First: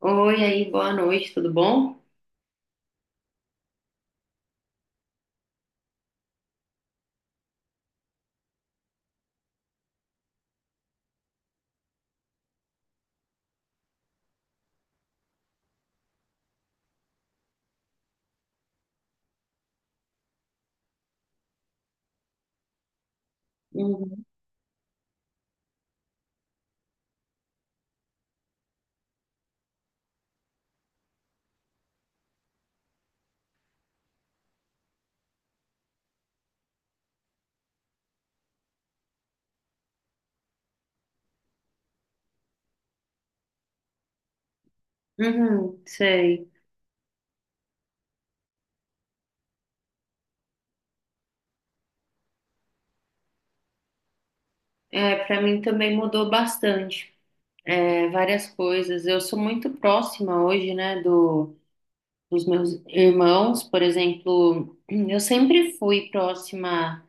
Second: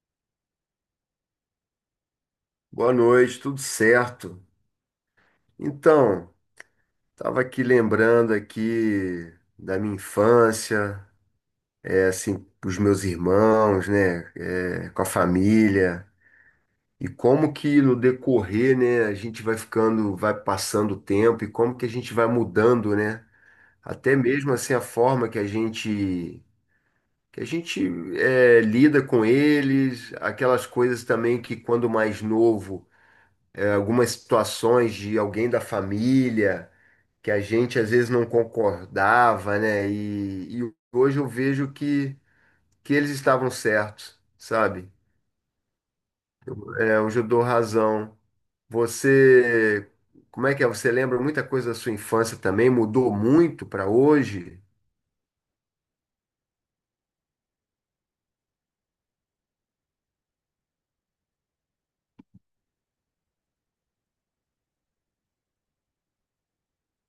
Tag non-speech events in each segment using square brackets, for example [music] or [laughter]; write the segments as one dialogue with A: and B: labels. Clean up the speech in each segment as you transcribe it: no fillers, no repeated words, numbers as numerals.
A: Oi, aí, boa noite, tudo bom?
B: Boa noite, tudo certo? Então, estava aqui lembrando aqui da minha infância, assim, os meus irmãos, né, com a família e como que no decorrer, né, a gente vai ficando, vai passando o tempo e como que a gente vai mudando, né? Até
A: Uhum.
B: mesmo assim a forma que a gente lida com eles, aquelas coisas também que quando mais novo, algumas situações de alguém da família que a gente às vezes não concordava, né? E hoje eu vejo que eles estavam certos, sabe?
A: Uhum, sei.
B: É, hoje eu dou razão. Você, como é que é? Você lembra muita coisa da sua infância também? Mudou muito para hoje?
A: É, para mim também mudou bastante, é, várias coisas. Eu sou muito próxima hoje, né, do, dos meus irmãos, por exemplo, [clears throat] eu sempre fui próxima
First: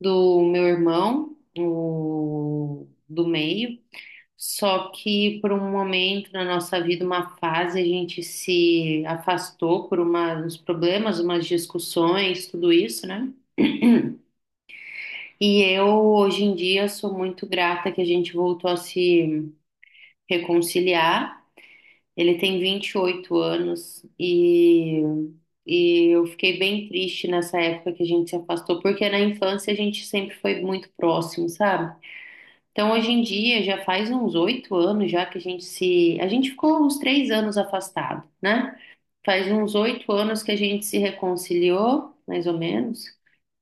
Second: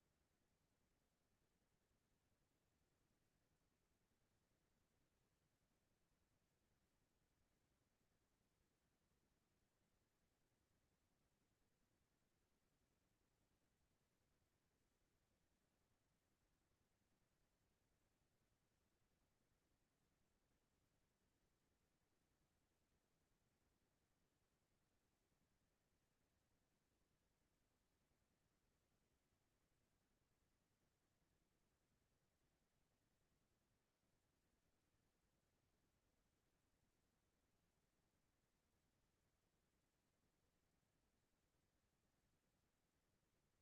A: do meu irmão, o, do meio, só que por um momento na nossa vida, uma fase, a gente se afastou por uma, uns problemas, umas discussões, tudo isso, né? E eu, hoje em dia, sou muito grata que a gente voltou a se reconciliar. Ele tem 28 anos e eu fiquei bem triste nessa época que a gente se afastou, porque na infância a gente sempre foi muito próximo, sabe? Então, hoje em dia, já faz uns 8 anos já que a gente se. A gente ficou uns 3 anos afastado, né? Faz uns oito anos que a gente se reconciliou, mais ou menos.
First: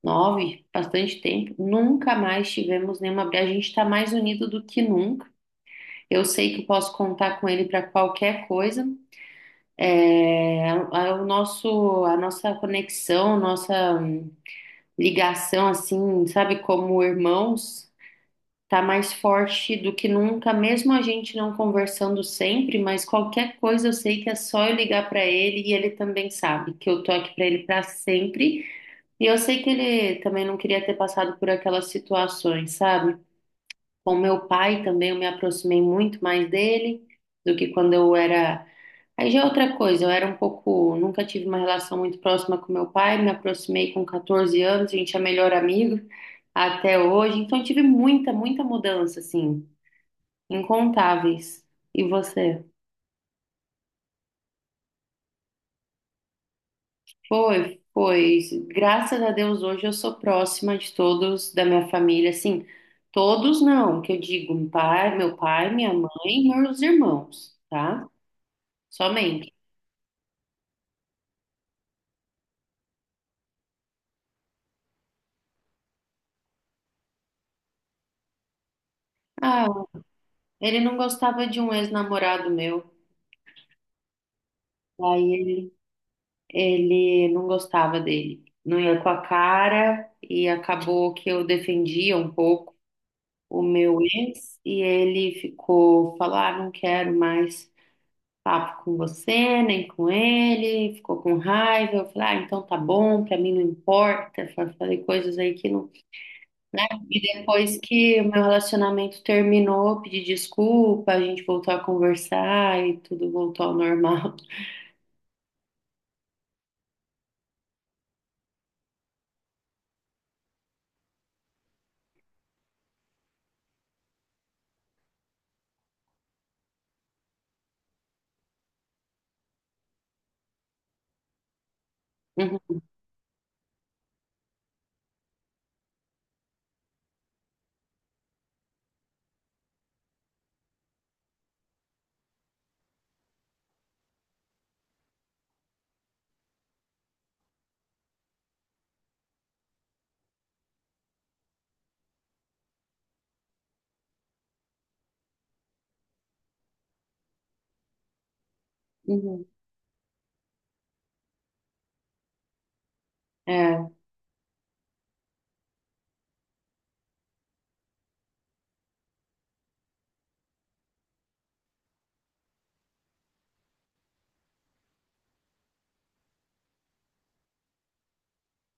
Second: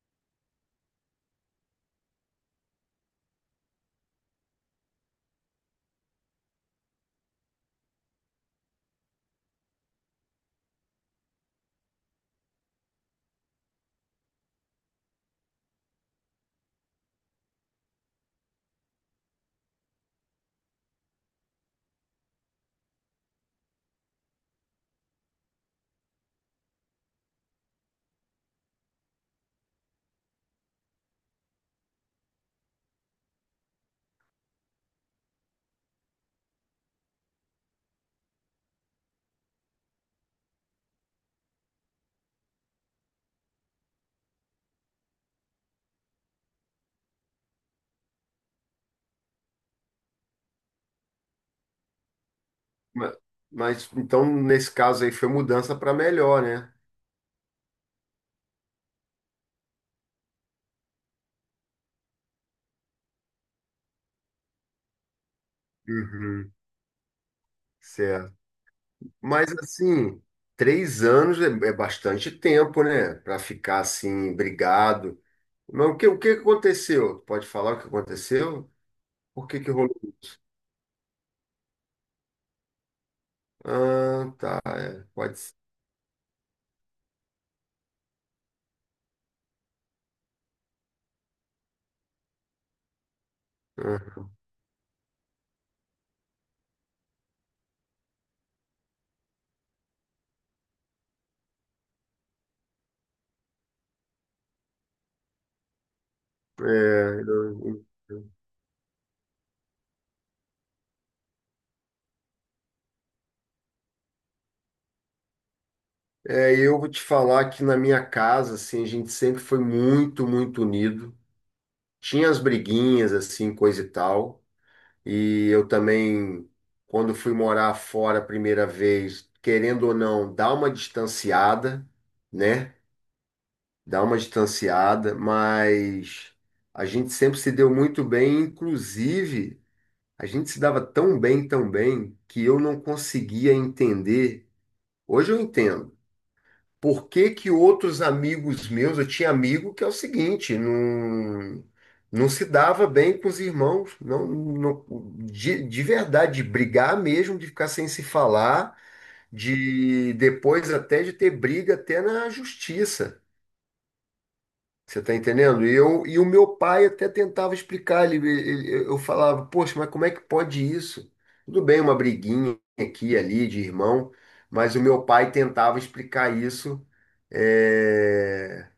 A: 9, bastante tempo. Nunca mais tivemos nenhuma briga. A gente está mais unido do que nunca. Eu sei que eu posso contar com ele para qualquer coisa. É, o nosso, a nossa conexão, nossa ligação, assim, sabe, como irmãos. Tá mais forte do que nunca, mesmo a gente não conversando sempre, mas qualquer coisa eu sei que é só eu ligar para ele e ele também sabe que eu tô aqui para ele para sempre. E eu sei que ele também não queria ter passado por aquelas situações, sabe? Com meu pai também eu me aproximei muito mais dele do que quando eu era. Aí já é outra coisa, eu era um pouco, nunca tive uma relação muito próxima com meu pai, me aproximei com 14 anos, a gente é melhor amigo até hoje, então eu tive muita, muita mudança assim. Incontáveis. E você?
B: Ma- Mas então, nesse caso aí, foi mudança para melhor, né?
A: Foi, foi. Graças a Deus hoje eu sou próxima de todos da minha família, assim, todos não, que eu digo, meu pai, minha mãe,
B: Uhum,
A: meus irmãos, tá?
B: certo. Mas
A: Somente.
B: assim, três anos é bastante tempo, né? Para ficar assim, brigado. Mas o que aconteceu? Pode falar o que aconteceu? Por que
A: Ah,
B: que rolou isso?
A: ele não gostava de um ex-namorado meu.
B: Ah, tá.
A: Aí
B: Pode ser.
A: ele, ele não gostava dele. Não ia com a cara e acabou que eu defendia um pouco o meu
B: Ah,
A: ex e ele ficou, falar, ah, não quero mais. Papo com você, nem com ele, ficou com raiva. Eu falei, ah, então tá bom, pra mim não importa. Falei coisas aí que não, né? E
B: é,
A: depois
B: eu-
A: que o meu relacionamento terminou, eu pedi desculpa, a gente voltou a conversar e tudo voltou ao normal.
B: É, eu vou te falar que na minha casa, assim, a gente sempre foi muito unido. Tinha as briguinhas, assim, coisa e tal. E eu também, quando fui morar fora a primeira vez, querendo ou não, dá uma distanciada, né?
A: [laughs]
B: Dá uma distanciada, mas a gente sempre se deu muito bem, inclusive a gente se dava tão bem, que eu não conseguia entender. Hoje eu entendo. Por que que outros amigos meus, eu tinha amigo que é o seguinte, não se dava bem com os irmãos, de verdade, de brigar mesmo, de ficar sem se falar,
A: Uhum, uhum.
B: de depois até de ter briga até na justiça. Você está entendendo? E o meu pai até tentava explicar, eu falava, poxa, mas como é que pode isso? Tudo bem, uma briguinha aqui e ali de irmão, mas o meu pai tentava explicar isso. é,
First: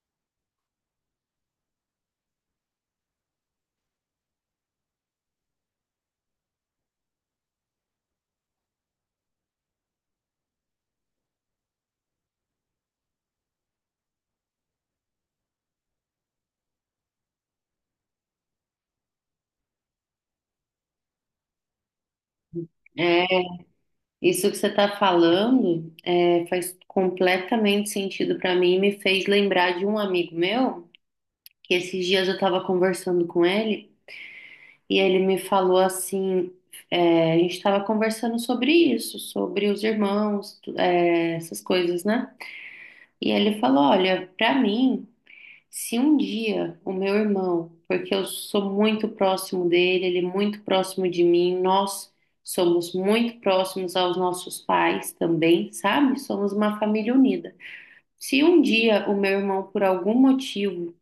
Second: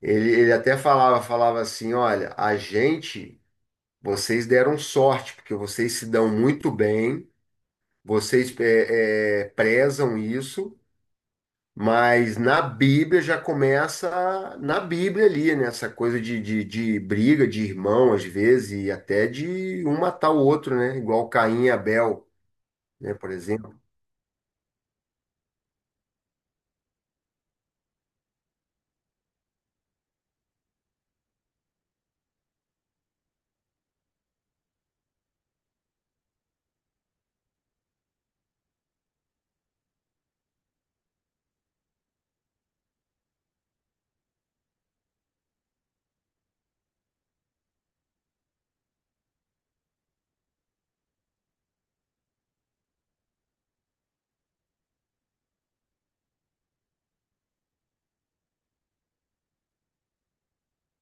B: ele até falava assim, olha, a gente, vocês deram sorte, porque vocês se dão muito bem, vocês prezam isso, mas na Bíblia já começa na Bíblia ali, né? Essa coisa de briga de irmão, às vezes, e até de um matar o outro, né? Igual Caim e Abel, né?
A: É,
B: Por
A: é,
B: exemplo.
A: isso que você tá falando é, faz completamente sentido pra mim e me fez lembrar de um amigo meu, que esses dias eu tava conversando com ele. E ele me falou assim, é, a gente estava conversando sobre isso, sobre os irmãos, é, essas coisas, né? E ele falou, olha, pra mim, se um dia o meu irmão, porque eu sou muito próximo dele, ele é muito próximo de mim, nós somos muito próximos aos nossos pais também, sabe? Somos uma família unida. Se um dia o meu irmão, por algum motivo,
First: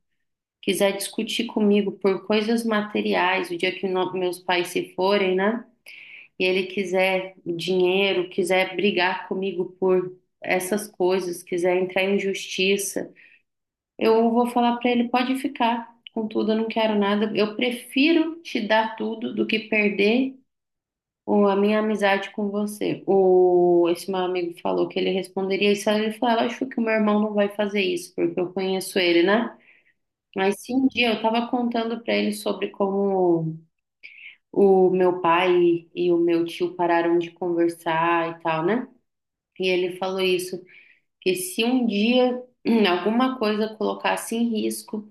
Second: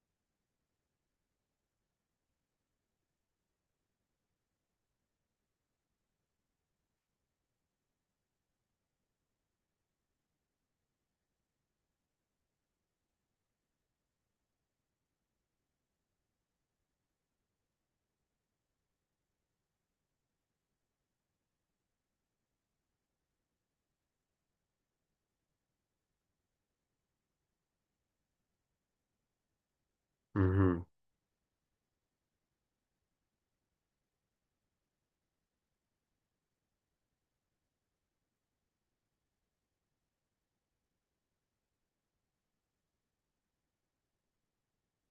A: quiser discutir comigo por coisas materiais, o dia que meus pais se forem, né? E ele quiser dinheiro, quiser brigar comigo por essas coisas, quiser entrar em justiça, eu vou falar para ele: pode ficar com tudo, eu não quero nada. Eu prefiro te dar tudo do que perder a minha amizade com você. O, esse meu amigo falou que ele responderia isso. Aí ele falou: "Ah, acho que o meu irmão não vai fazer isso, porque eu conheço ele, né? Mas se
B: Uhum.
A: um dia eu estava contando para ele sobre como o meu pai e o meu tio pararam de conversar e tal, né? E ele falou isso, que se um dia [clears throat] alguma coisa colocasse em risco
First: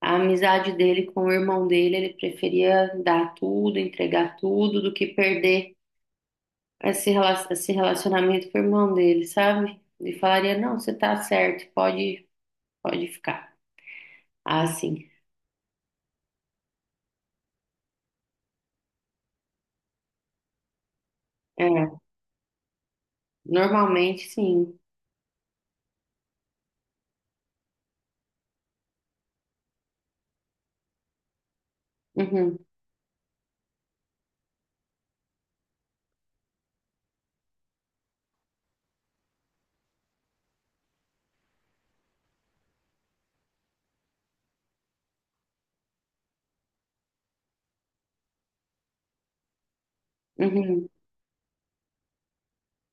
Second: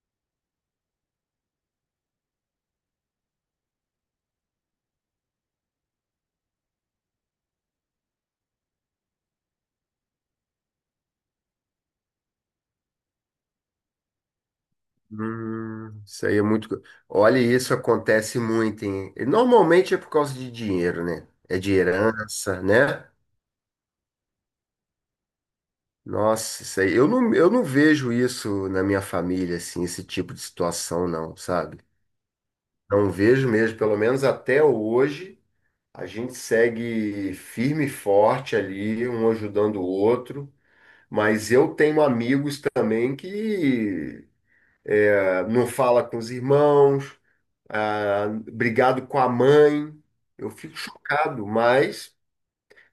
A: a amizade dele com o irmão dele, ele preferia dar tudo, entregar tudo, do que perder esse relacionamento com o irmão dele, sabe? Ele falaria, não, você tá certo, pode ficar. Ah, sim.
B: Isso aí é olha, isso acontece muito, hein? E normalmente é por causa de dinheiro, né? É de
A: É,
B: herança, né?
A: normalmente sim.
B: Nossa, isso aí. Eu não vejo isso na minha família, assim, esse tipo de situação, não, sabe?
A: Uhum,
B: Não vejo mesmo, pelo menos até hoje. A gente segue firme e forte ali, um ajudando o outro, mas eu tenho amigos também que ah, não fala com os irmãos, ah, brigado com a mãe. Eu fico
A: uhum.
B: chocado, mas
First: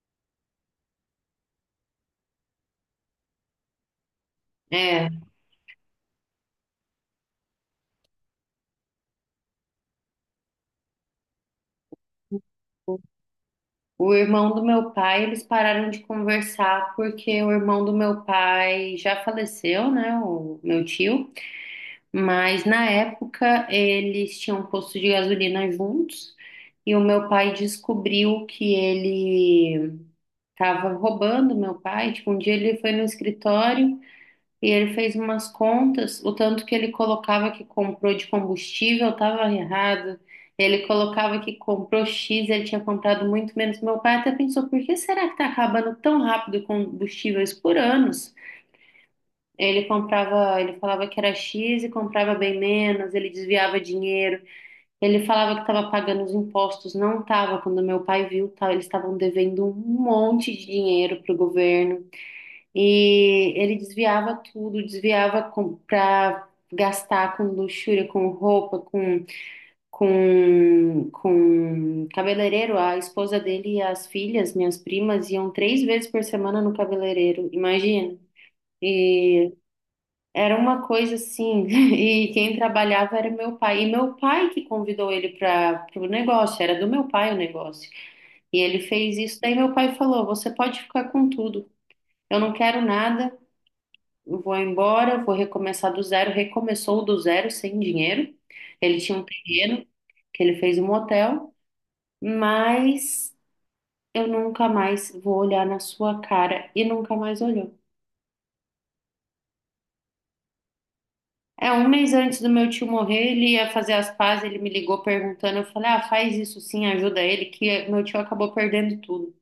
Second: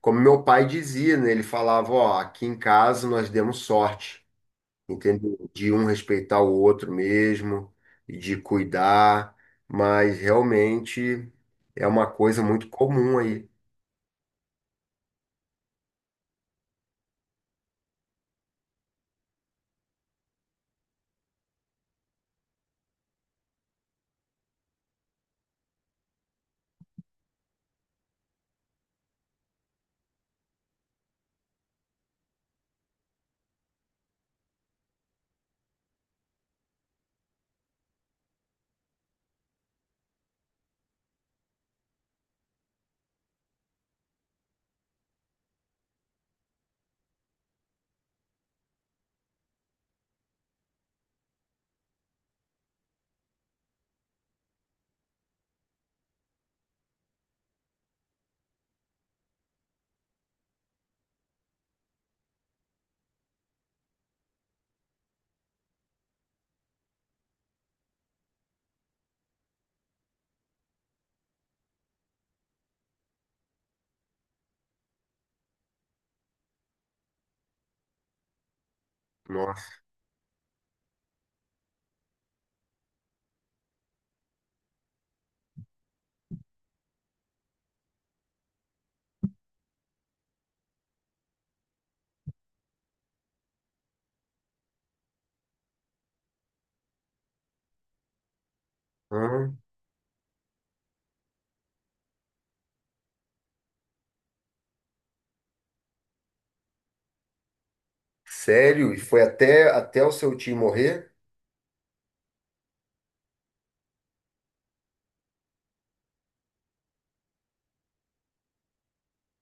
B: como meu pai dizia, né, ele falava, ó, aqui em casa nós demos sorte,
A: É.
B: entendeu? De um respeitar o outro mesmo, de cuidar, mas realmente é uma coisa muito comum aí.
A: O irmão do meu pai, eles pararam de conversar porque o irmão do meu pai já faleceu, né? O meu tio. Mas na época eles tinham um posto de gasolina juntos e o meu pai descobriu que ele estava roubando meu pai. Tipo, um dia ele foi no escritório. E ele fez umas contas, o tanto que ele colocava que comprou de combustível estava errado. Ele colocava que comprou X, ele tinha comprado muito menos. Meu pai até pensou, por que será que está acabando tão rápido combustíveis por anos? Ele comprava, ele falava que era X e comprava bem menos, ele desviava dinheiro. Ele falava que estava pagando os impostos, não estava. Quando meu pai viu, tá, eles estavam devendo um monte de dinheiro para o governo. E ele desviava tudo, desviava para gastar com luxúria, com roupa, com cabeleireiro. A esposa dele e as filhas, minhas primas, iam 3 vezes por semana no cabeleireiro, imagina. E
B: Nossa.
A: era uma coisa assim, [laughs] e quem trabalhava era meu pai. E meu pai que convidou ele para o negócio, era do meu pai o negócio. E ele fez isso, daí meu pai falou: Você pode ficar com tudo, eu não quero nada. Vou embora, vou recomeçar do zero. Recomeçou do zero, sem dinheiro. Ele tinha um terreno que ele fez um hotel, mas eu nunca mais vou olhar na sua cara e nunca mais olhou.
B: Sério? E foi até o seu tio morrer?
A: É, um mês antes do meu tio morrer, ele ia fazer as pazes, ele me ligou perguntando, eu falei, ah, faz isso sim, ajuda ele, que meu tio acabou perdendo tudo.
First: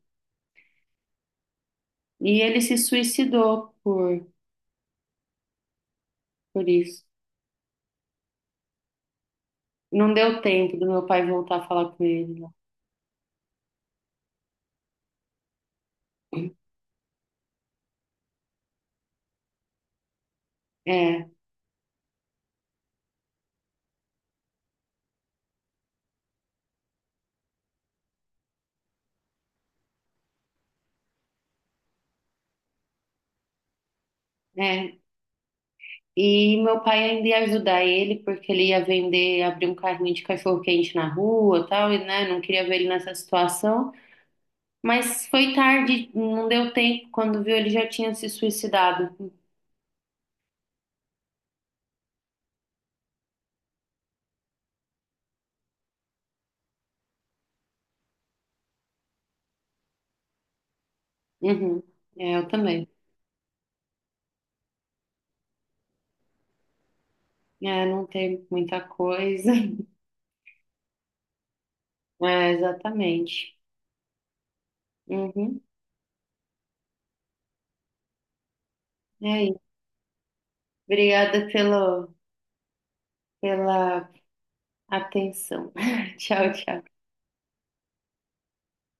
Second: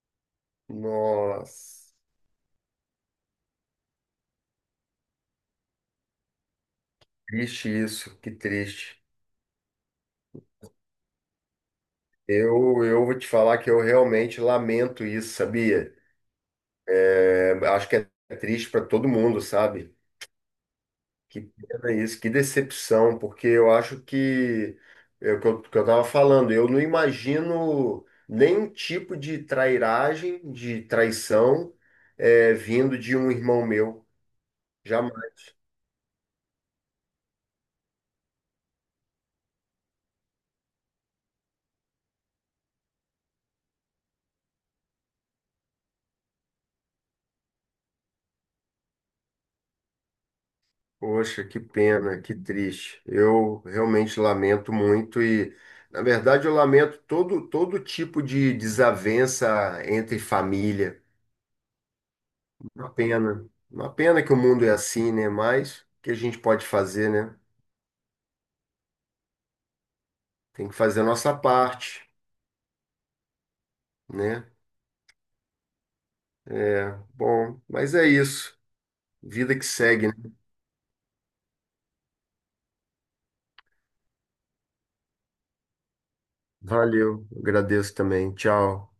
B: Nossa,
A: E ele se suicidou por isso.
B: triste isso, que triste.
A: Não deu tempo do meu pai voltar a falar com ele.
B: Eu vou te falar que eu realmente lamento isso, sabia? É, acho que é triste para todo mundo, sabe?
A: É,
B: Que pena isso, que decepção, porque eu acho que é o que que eu tava falando, eu não imagino nenhum tipo de trairagem, de traição, é, vindo de um irmão meu.
A: é, E meu pai ainda ia ajudar ele, porque ele ia vender, abrir um carrinho de cachorro-quente na rua, tal, e né, não queria ver ele nessa situação. Mas foi tarde, não deu tempo. Quando viu, ele já tinha se suicidado.
B: Poxa, que pena, que triste. Eu realmente lamento muito e, na verdade, eu lamento todo tipo de desavença entre família.
A: Uhum. É, eu também.
B: Uma pena. Uma pena que o mundo é assim, né? Mas o que a gente pode fazer, né?
A: É, não tem muita coisa. [laughs]
B: Tem que fazer a nossa parte,
A: É, exatamente.
B: né?
A: Uhum.
B: Bom, mas é isso.
A: É
B: Vida
A: isso.
B: que segue, né?
A: Obrigada pelo, pela atenção. [laughs] Tchau, tchau.
B: Valeu, agradeço também. Tchau.